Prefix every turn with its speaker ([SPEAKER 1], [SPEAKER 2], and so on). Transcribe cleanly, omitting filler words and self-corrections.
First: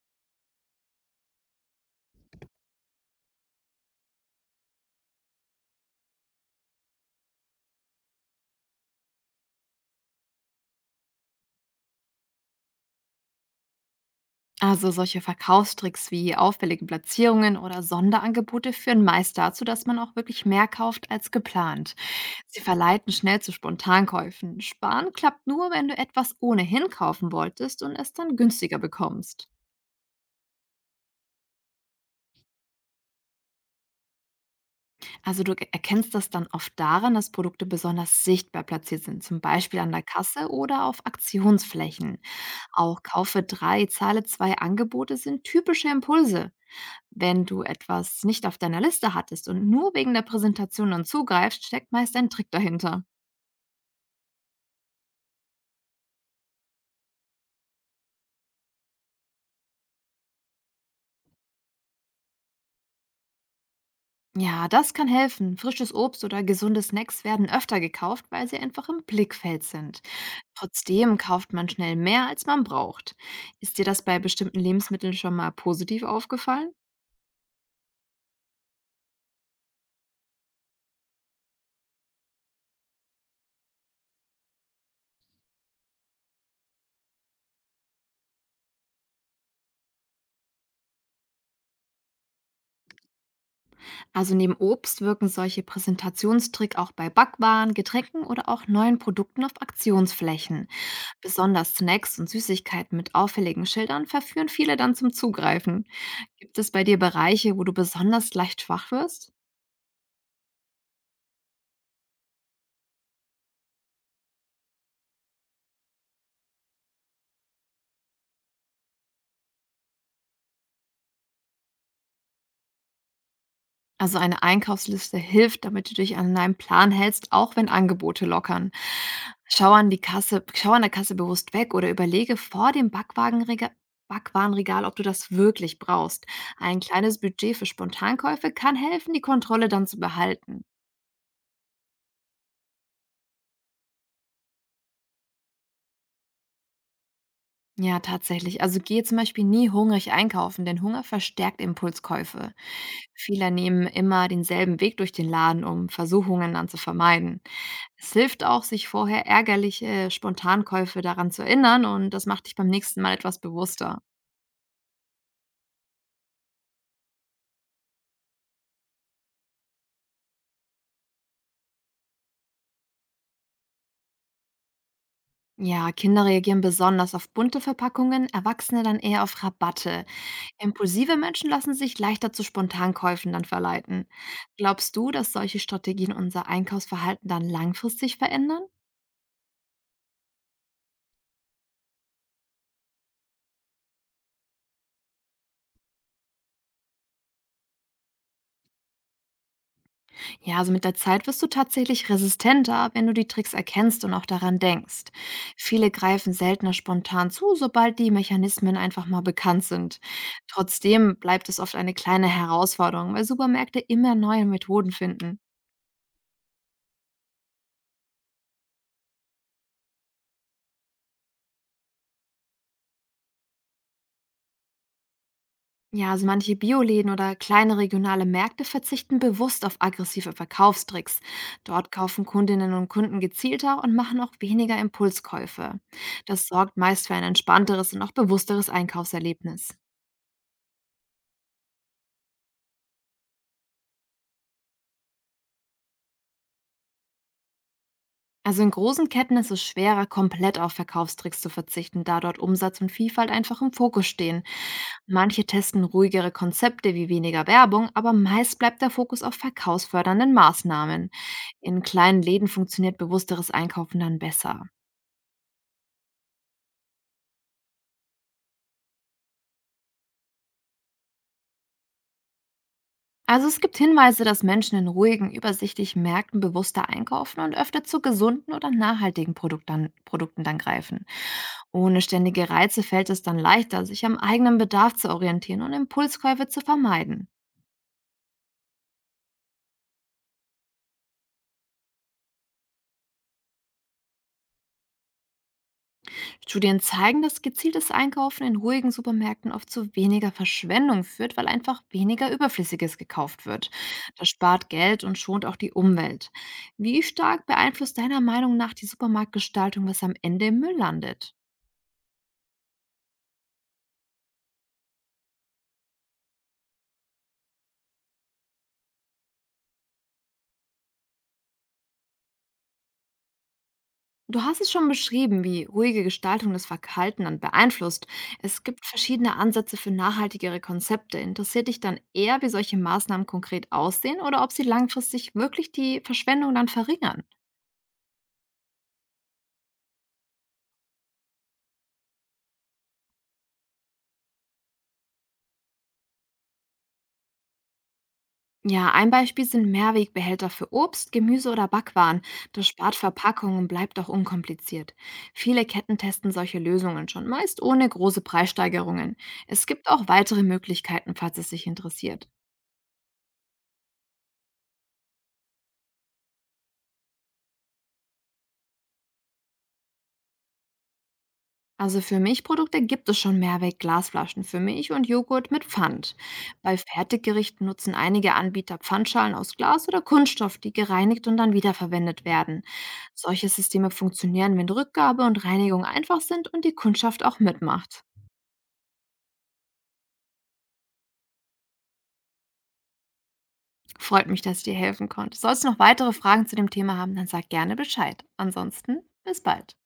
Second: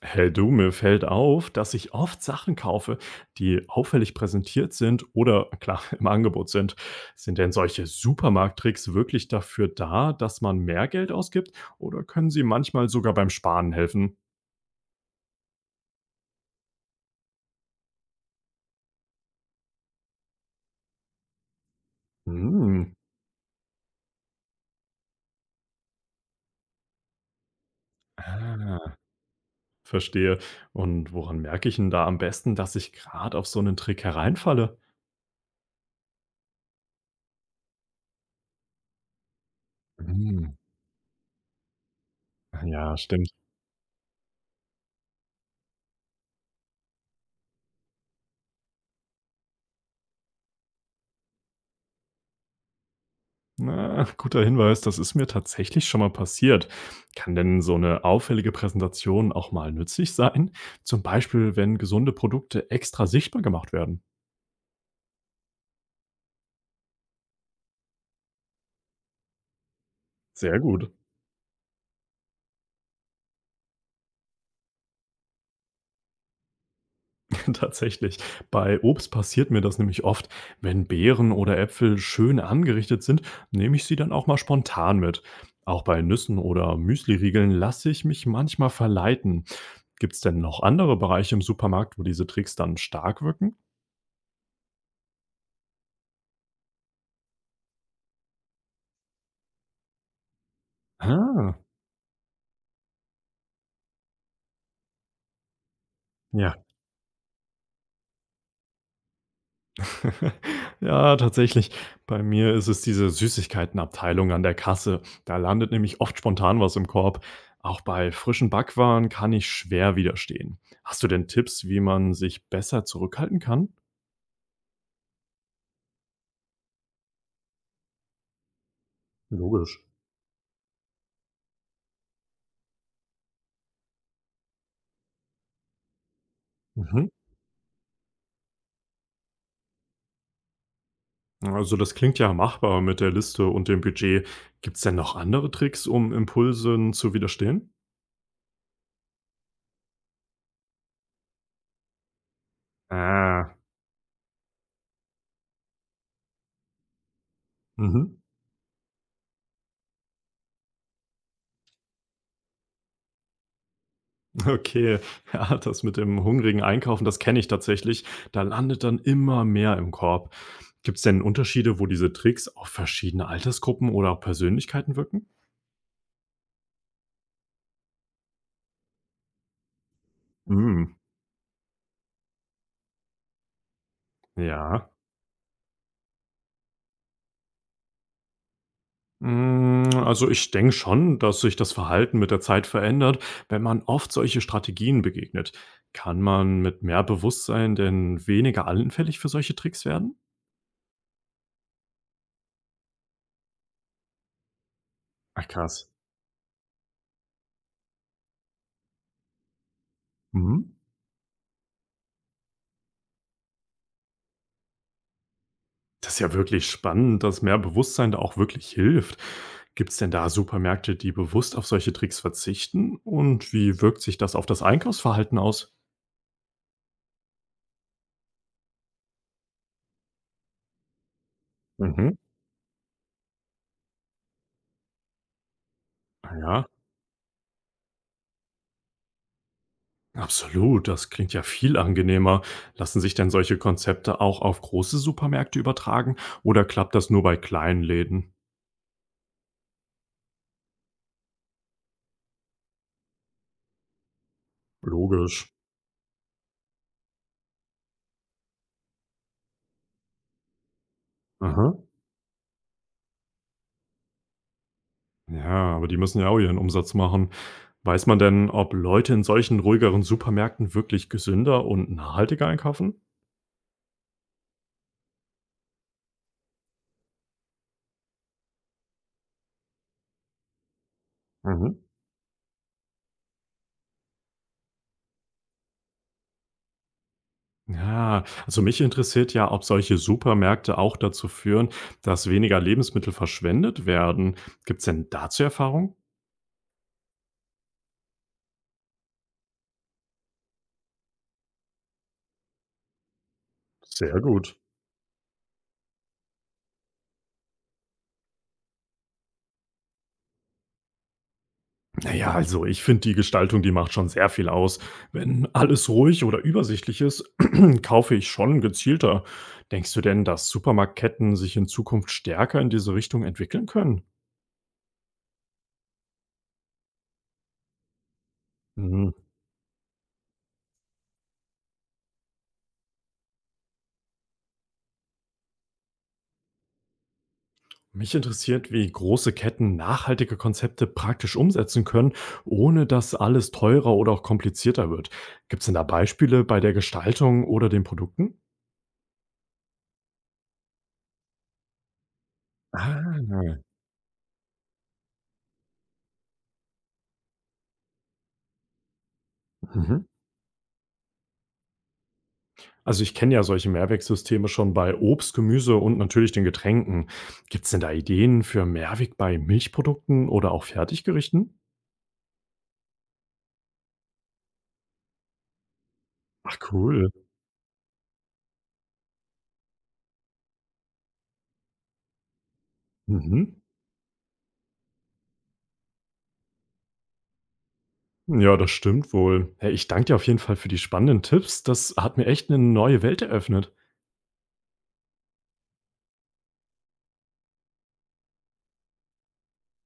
[SPEAKER 1] Hey du, mir fällt auf, dass ich oft Sachen kaufe, die auffällig präsentiert sind oder klar im Angebot sind. Sind denn solche Supermarkttricks wirklich dafür da, dass man mehr Geld ausgibt oder können sie manchmal sogar beim Sparen helfen?
[SPEAKER 2] Also solche Verkaufstricks wie auffällige Platzierungen oder Sonderangebote führen meist dazu, dass man auch wirklich mehr kauft als geplant. Sie
[SPEAKER 1] Hm.
[SPEAKER 2] verleiten schnell zu Spontankäufen. Sparen klappt nur, wenn du etwas ohnehin kaufen wolltest und es dann günstiger
[SPEAKER 1] Ah,
[SPEAKER 2] bekommst.
[SPEAKER 1] verstehe. Und woran merke ich denn da am besten, dass ich gerade auf so einen Trick hereinfalle?
[SPEAKER 2] Also du erkennst das dann oft daran, dass Produkte besonders sichtbar platziert sind, zum Beispiel an der Kasse
[SPEAKER 1] Hm.
[SPEAKER 2] oder auf Aktionsflächen.
[SPEAKER 1] Ja,
[SPEAKER 2] Auch
[SPEAKER 1] stimmt.
[SPEAKER 2] "Kaufe 3, Zahle 2" Angebote sind typische Impulse. Wenn du etwas nicht auf deiner Liste hattest und nur wegen der Präsentation dann zugreifst, steckt meist ein Trick dahinter.
[SPEAKER 1] Na, guter Hinweis, das ist mir tatsächlich schon mal passiert. Kann denn so eine auffällige Präsentation auch mal nützlich sein? Zum Beispiel, wenn gesunde Produkte extra sichtbar gemacht werden?
[SPEAKER 2] Ja, das kann helfen. Frisches Obst oder gesunde Snacks werden öfter gekauft, weil sie einfach im Blickfeld sind.
[SPEAKER 1] Sehr gut,
[SPEAKER 2] Trotzdem kauft man schnell mehr, als man braucht. Ist dir das bei bestimmten Lebensmitteln schon mal positiv aufgefallen?
[SPEAKER 1] tatsächlich. Bei Obst passiert mir das nämlich oft. Wenn Beeren oder Äpfel schön angerichtet sind, nehme ich sie dann auch mal spontan mit. Auch bei Nüssen oder Müsliriegeln lasse ich mich manchmal verleiten. Gibt es denn noch andere Bereiche im Supermarkt, wo diese Tricks dann stark wirken?
[SPEAKER 2] Also neben Obst wirken solche Präsentationstrick auch bei Backwaren, Getränken oder auch neuen Produkten auf Aktionsflächen.
[SPEAKER 1] Ah,
[SPEAKER 2] Besonders Snacks und Süßigkeiten mit auffälligen Schildern verführen viele dann zum Zugreifen.
[SPEAKER 1] ja.
[SPEAKER 2] Gibt es bei dir Bereiche, wo du besonders leicht schwach wirst?
[SPEAKER 1] Ja, tatsächlich. Bei mir ist es diese Süßigkeitenabteilung an der Kasse. Da landet nämlich oft spontan was im Korb. Auch bei frischen Backwaren kann ich schwer widerstehen. Hast du denn Tipps, wie man sich besser zurückhalten kann?
[SPEAKER 2] Also eine Einkaufsliste hilft, damit du dich an deinem Plan hältst, auch wenn Angebote lockern. Schau
[SPEAKER 1] Logisch.
[SPEAKER 2] an, die Kasse, schau an der Kasse bewusst weg oder überlege vor dem Backwarenregal, ob du das wirklich brauchst. Ein
[SPEAKER 1] Mhm.
[SPEAKER 2] kleines Budget für Spontankäufe kann helfen, die Kontrolle dann zu behalten.
[SPEAKER 1] Also das klingt ja machbar mit der Liste und dem Budget. Gibt es denn noch andere Tricks, um Impulsen zu widerstehen?
[SPEAKER 2] Ja, tatsächlich. Also gehe zum Beispiel nie hungrig einkaufen, denn Hunger verstärkt Impulskäufe. Viele
[SPEAKER 1] Ah.
[SPEAKER 2] nehmen immer denselben Weg durch den Laden, um Versuchungen dann zu vermeiden. Es
[SPEAKER 1] Mhm.
[SPEAKER 2] hilft auch, sich vorher ärgerliche Spontankäufe daran zu erinnern und das macht dich beim nächsten Mal etwas bewusster.
[SPEAKER 1] Okay, ja, das mit dem hungrigen Einkaufen, das kenne ich tatsächlich. Da landet dann immer mehr im Korb. Gibt es denn Unterschiede, wo diese Tricks auf verschiedene Altersgruppen oder auch Persönlichkeiten wirken?
[SPEAKER 2] Ja, Kinder reagieren besonders auf bunte Verpackungen, Erwachsene dann eher auf Rabatte.
[SPEAKER 1] Hm,
[SPEAKER 2] Impulsive Menschen lassen sich leichter zu Spontankäufen dann verleiten.
[SPEAKER 1] ja.
[SPEAKER 2] Glaubst du, dass solche Strategien unser Einkaufsverhalten dann langfristig verändern?
[SPEAKER 1] Also ich denke schon, dass sich das Verhalten mit der Zeit verändert, wenn man oft solche Strategien begegnet. Kann man mit mehr Bewusstsein denn weniger anfällig für solche Tricks werden?
[SPEAKER 2] Ja, also mit der Zeit wirst du tatsächlich resistenter, wenn du die Tricks erkennst und auch daran denkst.
[SPEAKER 1] Ach
[SPEAKER 2] Viele
[SPEAKER 1] krass.
[SPEAKER 2] greifen seltener spontan zu, sobald die Mechanismen einfach mal bekannt sind.
[SPEAKER 1] Mhm.
[SPEAKER 2] Trotzdem bleibt es oft eine kleine Herausforderung, weil Supermärkte immer neue Methoden finden.
[SPEAKER 1] Das ist ja wirklich spannend, dass mehr Bewusstsein da auch wirklich hilft. Gibt es denn da Supermärkte, die bewusst auf solche Tricks verzichten? Und wie wirkt sich das auf das Einkaufsverhalten aus?
[SPEAKER 2] Ja, also manche Bioläden oder kleine regionale Märkte verzichten bewusst auf aggressive Verkaufstricks. Dort
[SPEAKER 1] Mhm.
[SPEAKER 2] kaufen Kundinnen und Kunden gezielter und machen auch weniger Impulskäufe. Das
[SPEAKER 1] Ja,
[SPEAKER 2] sorgt meist für ein entspannteres und auch bewussteres Einkaufserlebnis.
[SPEAKER 1] absolut. Das klingt ja viel angenehmer. Lassen sich denn solche Konzepte auch auf große Supermärkte übertragen oder klappt das nur bei kleinen Läden?
[SPEAKER 2] Also in großen Ketten ist es schwerer, komplett auf Verkaufstricks zu verzichten, da dort Umsatz und Vielfalt einfach im Fokus stehen. Manche
[SPEAKER 1] Logisch.
[SPEAKER 2] testen ruhigere Konzepte wie weniger Werbung, aber meist bleibt der Fokus auf verkaufsfördernden Maßnahmen.
[SPEAKER 1] Aha.
[SPEAKER 2] In kleinen Läden funktioniert bewussteres Einkaufen dann besser.
[SPEAKER 1] Ja, aber die müssen ja auch ihren Umsatz machen. Weiß man denn, ob Leute in solchen ruhigeren Supermärkten wirklich gesünder und nachhaltiger einkaufen?
[SPEAKER 2] Also es gibt Hinweise, dass Menschen in ruhigen, übersichtlichen Märkten bewusster einkaufen und öfter zu gesunden oder nachhaltigen Produkten dann greifen.
[SPEAKER 1] Mhm.
[SPEAKER 2] Ohne ständige Reize fällt es dann leichter, sich am eigenen Bedarf zu orientieren und Impulskäufe zu vermeiden.
[SPEAKER 1] Ja, also mich interessiert ja, ob solche Supermärkte auch dazu führen, dass weniger Lebensmittel verschwendet werden. Gibt's denn dazu Erfahrung?
[SPEAKER 2] Studien zeigen, dass gezieltes Einkaufen in ruhigen Supermärkten oft zu weniger Verschwendung führt, weil einfach weniger Überflüssiges gekauft wird.
[SPEAKER 1] Sehr
[SPEAKER 2] Das
[SPEAKER 1] gut.
[SPEAKER 2] spart Geld und schont auch die Umwelt. Wie stark beeinflusst deiner Meinung nach die Supermarktgestaltung, was am Ende im Müll landet?
[SPEAKER 1] Naja, also ich finde die Gestaltung, die macht schon sehr viel aus. Wenn alles ruhig oder übersichtlich ist, kaufe ich schon gezielter. Denkst du denn, dass Supermarktketten sich in Zukunft stärker in diese Richtung entwickeln können?
[SPEAKER 2] Du hast es schon beschrieben, wie ruhige Gestaltung das Verhalten dann beeinflusst. Es gibt verschiedene Ansätze für nachhaltigere Konzepte. Interessiert dich dann eher, wie solche Maßnahmen konkret aussehen oder ob sie langfristig wirklich die Verschwendung dann verringern?
[SPEAKER 1] Mich interessiert, wie große Ketten nachhaltige Konzepte praktisch umsetzen können, ohne dass alles teurer oder auch komplizierter wird. Gibt es denn da Beispiele bei der Gestaltung oder den Produkten?
[SPEAKER 2] Ja, ein Beispiel sind Mehrwegbehälter für Obst, Gemüse oder Backwaren. Das spart Verpackungen und
[SPEAKER 1] Ah,
[SPEAKER 2] bleibt auch unkompliziert. Viele Ketten testen solche Lösungen schon, meist ohne große Preissteigerungen. Es gibt
[SPEAKER 1] mhm.
[SPEAKER 2] auch weitere Möglichkeiten, falls es dich interessiert.
[SPEAKER 1] Also ich kenne ja solche Mehrwegsysteme schon bei Obst, Gemüse und natürlich den Getränken. Gibt es denn da Ideen für Mehrweg bei Milchprodukten oder auch Fertiggerichten?
[SPEAKER 2] Also für Milchprodukte gibt es schon Mehrweg-Glasflaschen für Milch und Joghurt mit Pfand.
[SPEAKER 1] Ach
[SPEAKER 2] Bei
[SPEAKER 1] cool.
[SPEAKER 2] Fertiggerichten nutzen einige Anbieter Pfandschalen aus Glas oder Kunststoff, die gereinigt und dann wiederverwendet werden.
[SPEAKER 1] Mhm.
[SPEAKER 2] Solche Systeme funktionieren, wenn Rückgabe und Reinigung einfach sind und die Kundschaft auch mitmacht.
[SPEAKER 1] Ja, das stimmt wohl. Hey, ich danke dir auf jeden Fall für die spannenden Tipps. Das hat mir echt eine neue Welt eröffnet.
[SPEAKER 2] Freut mich, dass ich dir helfen konnte. Sollst du noch weitere Fragen zu dem Thema haben, dann sag gerne Bescheid. Ansonsten bis bald.